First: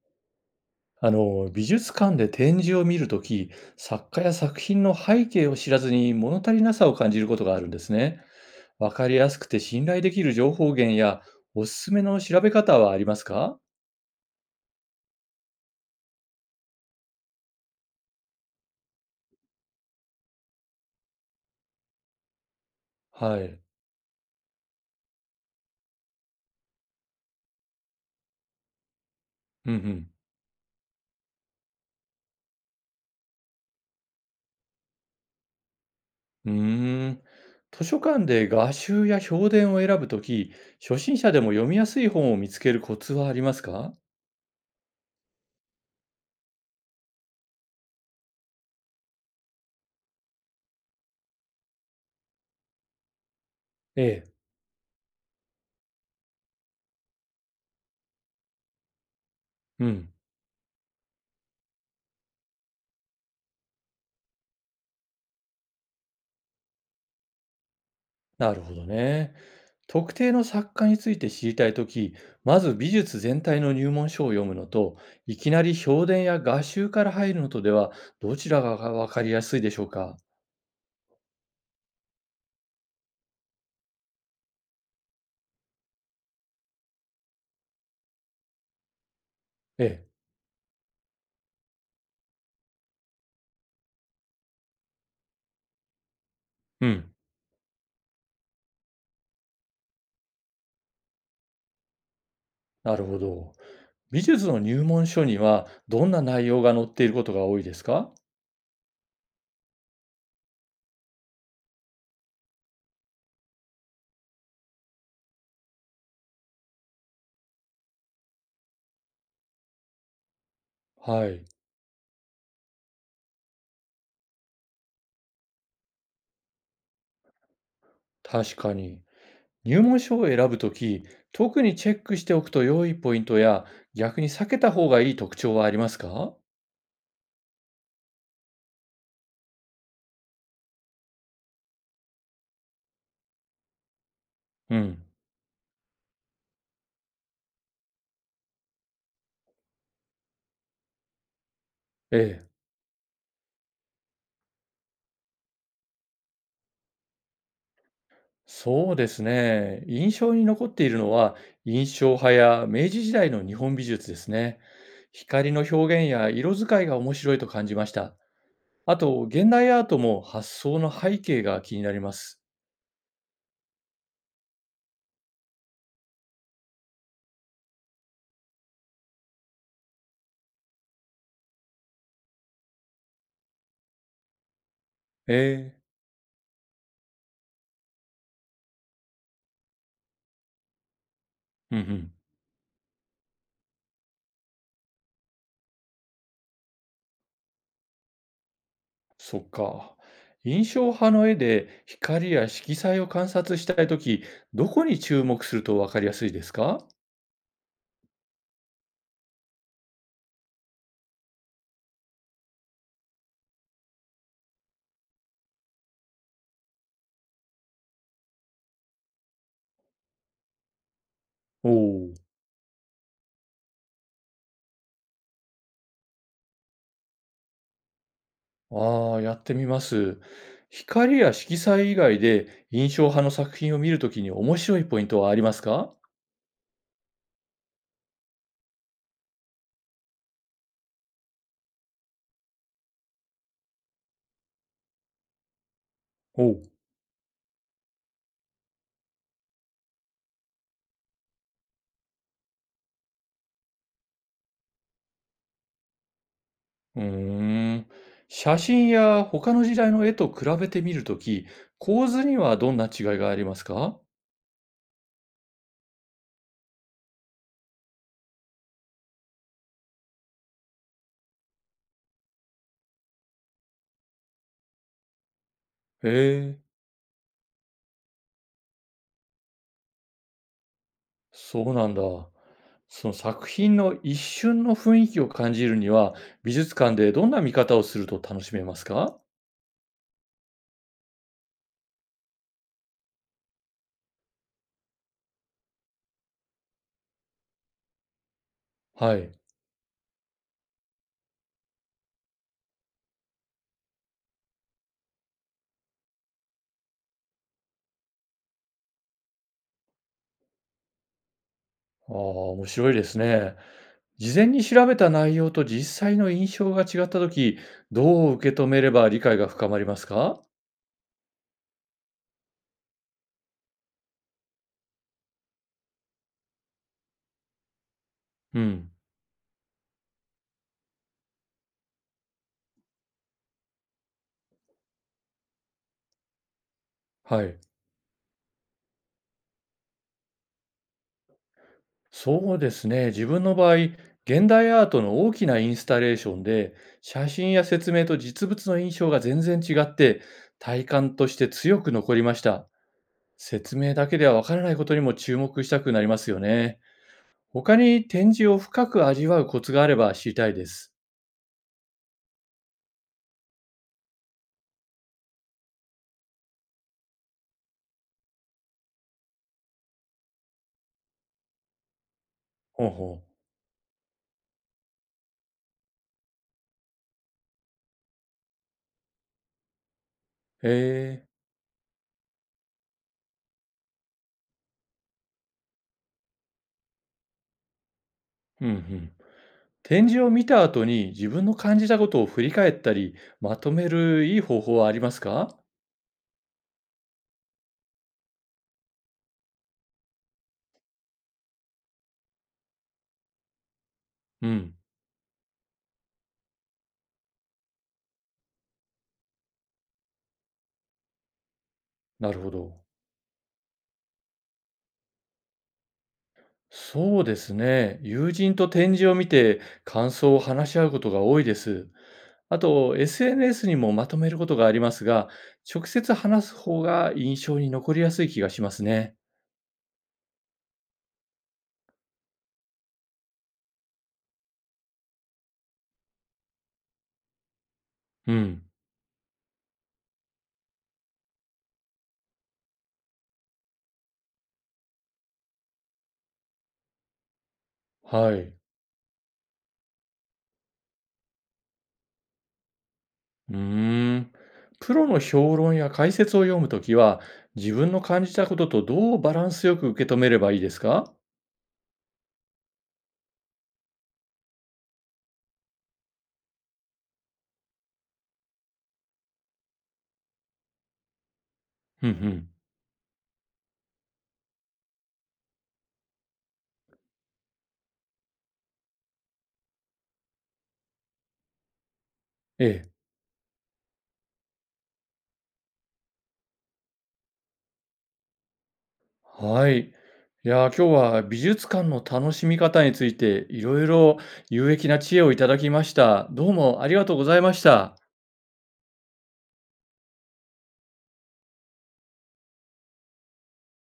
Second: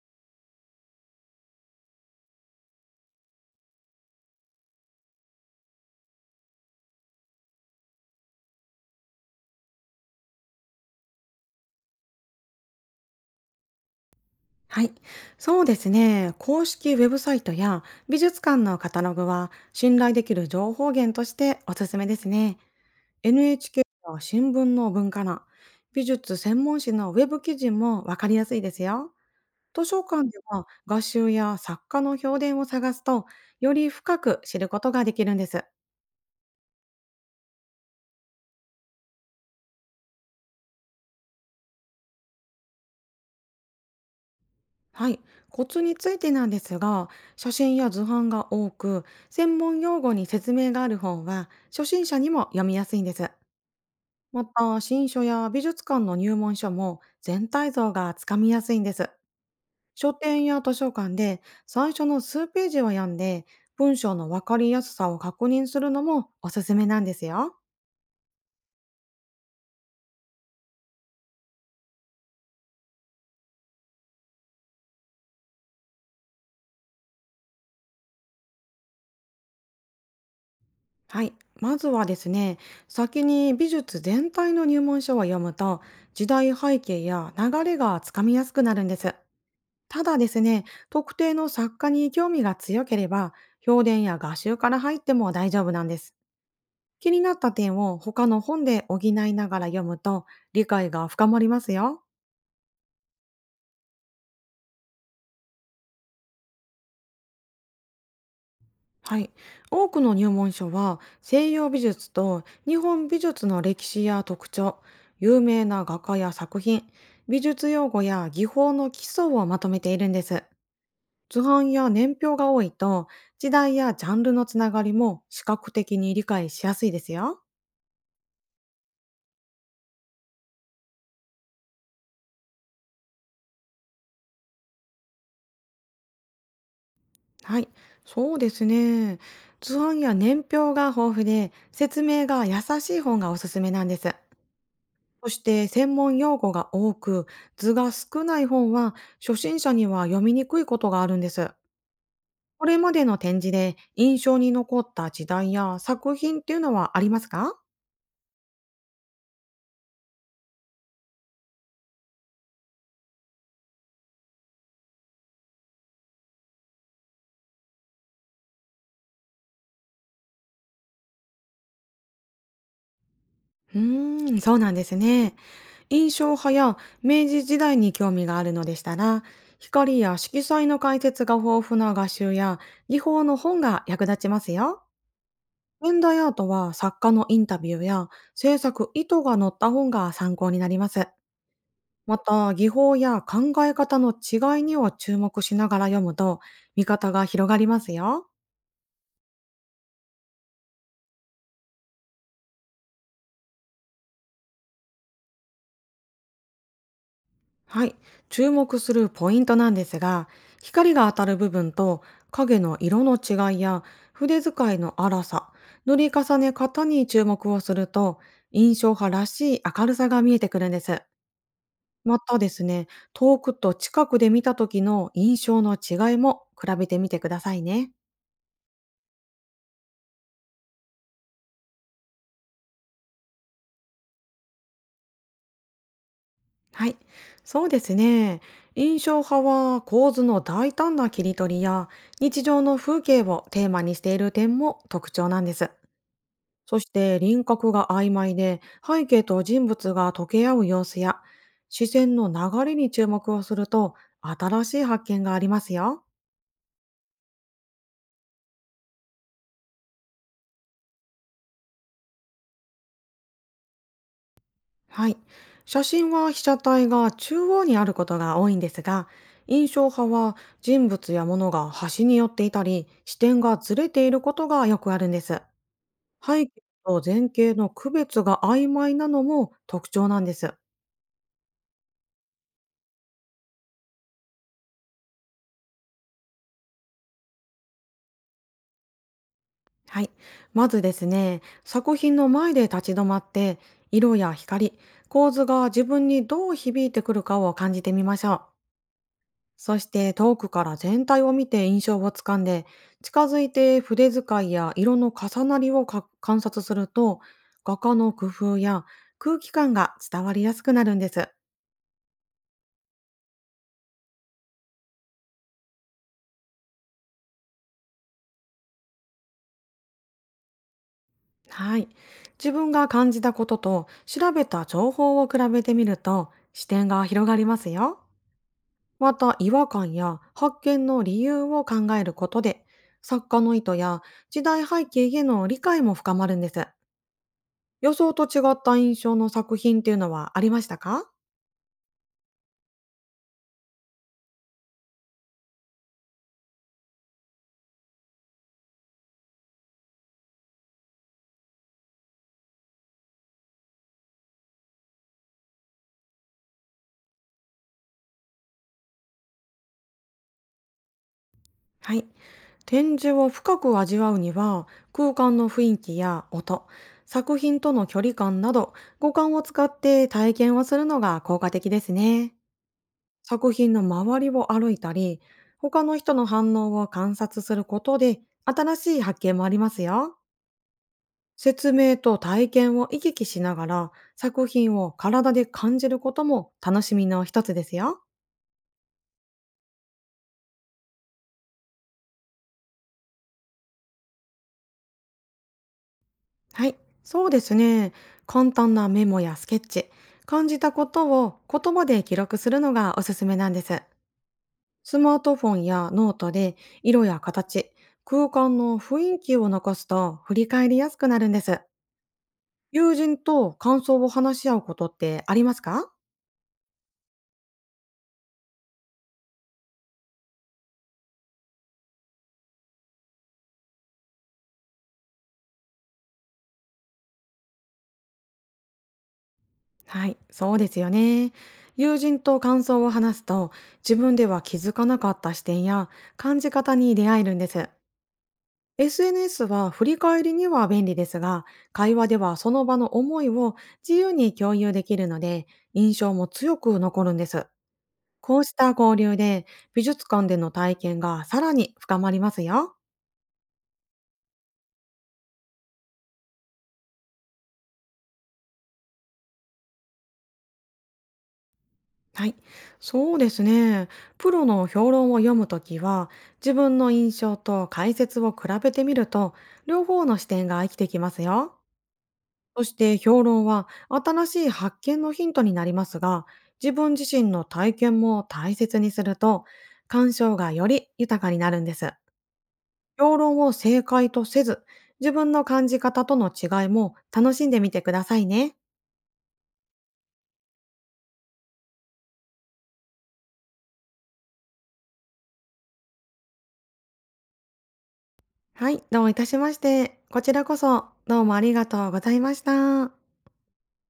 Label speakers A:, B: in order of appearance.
A: 美術館で展示を見るとき、作家や作品の背景を知らずに物足りなさを感じることがあるんですね。わかりやすくて信頼できる情報源やおすすめの調べ方はありますか？
B: はい。そうですね。公式ウェブサイトや美術館のカタログは信頼できる情報源としておすすめですね。
A: はい。
B: NHK や新聞の文化欄、美術専門誌のウェブ記事もわかりやすいですよ。
A: うんう
B: 図書
A: ん。
B: 館では画集や作家の評伝を探すと、より深く知ることができるんです。
A: うーん。図書館で画集や評伝を選ぶとき、初心者でも読みやすい本を見つけるコツはありますか？
B: はい。コツについてなんですが、写真や図版が多く、専門用語に説明がある本は初心者にも読みやすいんです。
A: ええ。
B: また、新書や美術館の入門書も全体像がつかみやすいんです。
A: うん。
B: 書店や図書館で最初の数ページを読んで、文章のわかりやすさを確認するのもおすすめなんですよ。
A: なるほどね。特定の作家について知りたいとき、まず美術全体の入門書を読むのと、いきなり評伝や画集から入るのとでは、どちらがわかりやすいでしょうか？
B: はい。まずはですね、先に美術全体の入門書を読むと、時代背景や流れがつかみやすくなるんです。
A: え
B: た
A: え。
B: だですね、特定の作家に興味が強ければ、評伝や画集から入っても大丈夫なんです。
A: う
B: 気
A: ん。
B: になった点を他の本で補いながら読むと、理解が深まりますよ。
A: なるほど。美術の入門書には、どんな内容が載っていることが多いですか？
B: はい。多くの入門書は西洋美術と日本美術の歴史や特徴、有名な画家や作品、美術用語や技法の基礎をまとめているんです。
A: は
B: 図
A: い。
B: 版や年表が多いと、時代やジャンルのつながりも視覚的に理解しやすいですよ。
A: 確かに。入門書を選ぶとき、特にチェックしておくと良いポイントや、逆に避けた方がいい特徴はありますか？
B: はい、そうですね。図案や年表が豊富で、説明が優しい本がおすすめなんです。
A: うん。
B: そして専門用語が多く、図が少ない本は初心者には読みにくいことがあるんです。
A: ええ。
B: これまでの展示で印象に残った時代や作品っていうのはありますか？
A: そうですね。印象に残っているのは、印象派や明治時代の日本美術ですね。光の表現や色使いが面白いと感じました。あと、現代アートも発想の背景が気になります。
B: そうなんですね。印象派や明治時代に興味があるのでしたら、光や色彩の解説が豊富な画集や技法の本が役立ちますよ。
A: ええ。
B: 現代アートは作家のインタビューや制作意図が載った本が参考になります。
A: うんうん。
B: また、技法や考え方の違いには注目しながら読むと、見方が広がりますよ。
A: そっか。印象派の絵で光や色彩を観察したいとき、どこに注目するとわかりやすいですか？
B: はい、注目するポイントなんですが、光が当たる部分と影の色の違いや、筆使いの粗さ、塗り重ね方に注目をすると、印象派らしい明るさが見えてくるんです。
A: おお
B: ま
A: ー。
B: たですね、遠くと近くで見た時の印象の違いも比べてみてくださいね。
A: ああ、やってみます。光や色彩以外で印象派の作品を見るときに面白いポイントはありますか？
B: はい、そうですね。印象派は構図の大胆な切り取りや日常の風景をテーマにしている点も特徴なんです。
A: おう。
B: そして輪郭が曖昧で、背景と人物が溶け合う様子や視線の流れに注目をすると、新しい発見がありますよ。
A: うーん。写真や他の時代の絵と比べてみるとき、構図にはどんな違いがありますか？
B: はい。写真は被写体が中央にあることが多いんですが、印象派は人物や物が端に寄っていたり、視点がずれていることがよくあるんです。
A: へ
B: 背
A: え、
B: 景と前景の区別が曖昧なのも特徴なんです。
A: そうなんだ。その作品の一瞬の雰囲気を感じるには、美術館でどんな見方をすると楽しめますか？
B: はい。まずですね、作品の前で立ち止まって、色や光、構図が自分にどう響いてくるかを感じてみましょう。
A: はい。
B: そして遠くから全体を見て印象をつかんで、近づいて筆使いや色の重なりをか観察すると、画家の工夫や空気感が伝わりやすくなるんです。
A: ああ、面白いですね。事前に調べた内容と実際の印象が違ったとき、どう受け止めれば理解が深まりますか？
B: はい。自分が感じたことと調べた情報を比べてみると、視点が広がりますよ。
A: うん。
B: また、違和感や発見の理由を考えることで、作家の意図や時代背景への理解も深まるんです。
A: はい。
B: 予想と違った印象の作品っていうのはありましたか？
A: そうですね。自分の場合、現代アートの大きなインスタレーションで、写真や説明と実物の印象が全然違って、体感として強く残りました。説明だけではわからないことにも注目したくなりますよね。他に展示を深く味わうコツがあれば知りたいです。
B: はい。展示を深く味わうには、空間の雰囲気や音、作品との距離感など、五感を使って体験をするのが効果的ですね。
A: ほうほ
B: 作品の周りを歩いたり、他の人の反応を観察することで新しい発見もありますよ。
A: う。へえ。
B: 説明と体験を行き来しながら、作品を体で感じることも楽しみの一つですよ。
A: うんうん。展示を見た後に自分の感じたことを振り返ったり、まとめるいい方法はありますか？
B: はい、そうですね。簡単なメモやスケッチ、感じたことを言葉で記録するのがおすすめなんです。
A: うん、
B: スマートフォンやノートで色や形、空間の雰囲気を残すと振り返りやすくなるんです。
A: なるほど。
B: 友人と感想を話し合うことってありますか？
A: そうですね。友人と展示を見て感想を話し合うことが多いです。あと、SNS にもまとめることがありますが、直接話す方が印象に残りやすい気がしますね。
B: はい、そうですよね。友人と感想を話すと、自分では気づかなかった視点や感じ方に出会えるんです。
A: うん。
B: SNS は振り返りには便利ですが、会話ではその場の思いを自由に共有できるので、印象も強く残るんです。
A: は
B: こう
A: い。
B: した交流で、美術館での体験がさらに深まりますよ。
A: うーん。プロの評論や解説を読むときは、自分の感じたこととどうバランスよく受け止めればいいですか？
B: はい、そうですね。プロの評論を読むときは、自分の印象と解説を比べてみると、両方の視点が生きてきますよ。
A: うんうん。
B: そして評論は新しい発見のヒントになりますが、自分自身の体験も大切にすると、鑑賞がより豊かになるんです。
A: ええ、
B: 評論を正解とせず、自分の感じ方との違いも楽しんでみてくださいね。
A: はい。いやー、今日は美術館の楽しみ方についていろいろ有益な知恵をいただきました。どうもありがとうございました。
B: はい、どういたしまして。こちらこそ、どうもありがとうございました。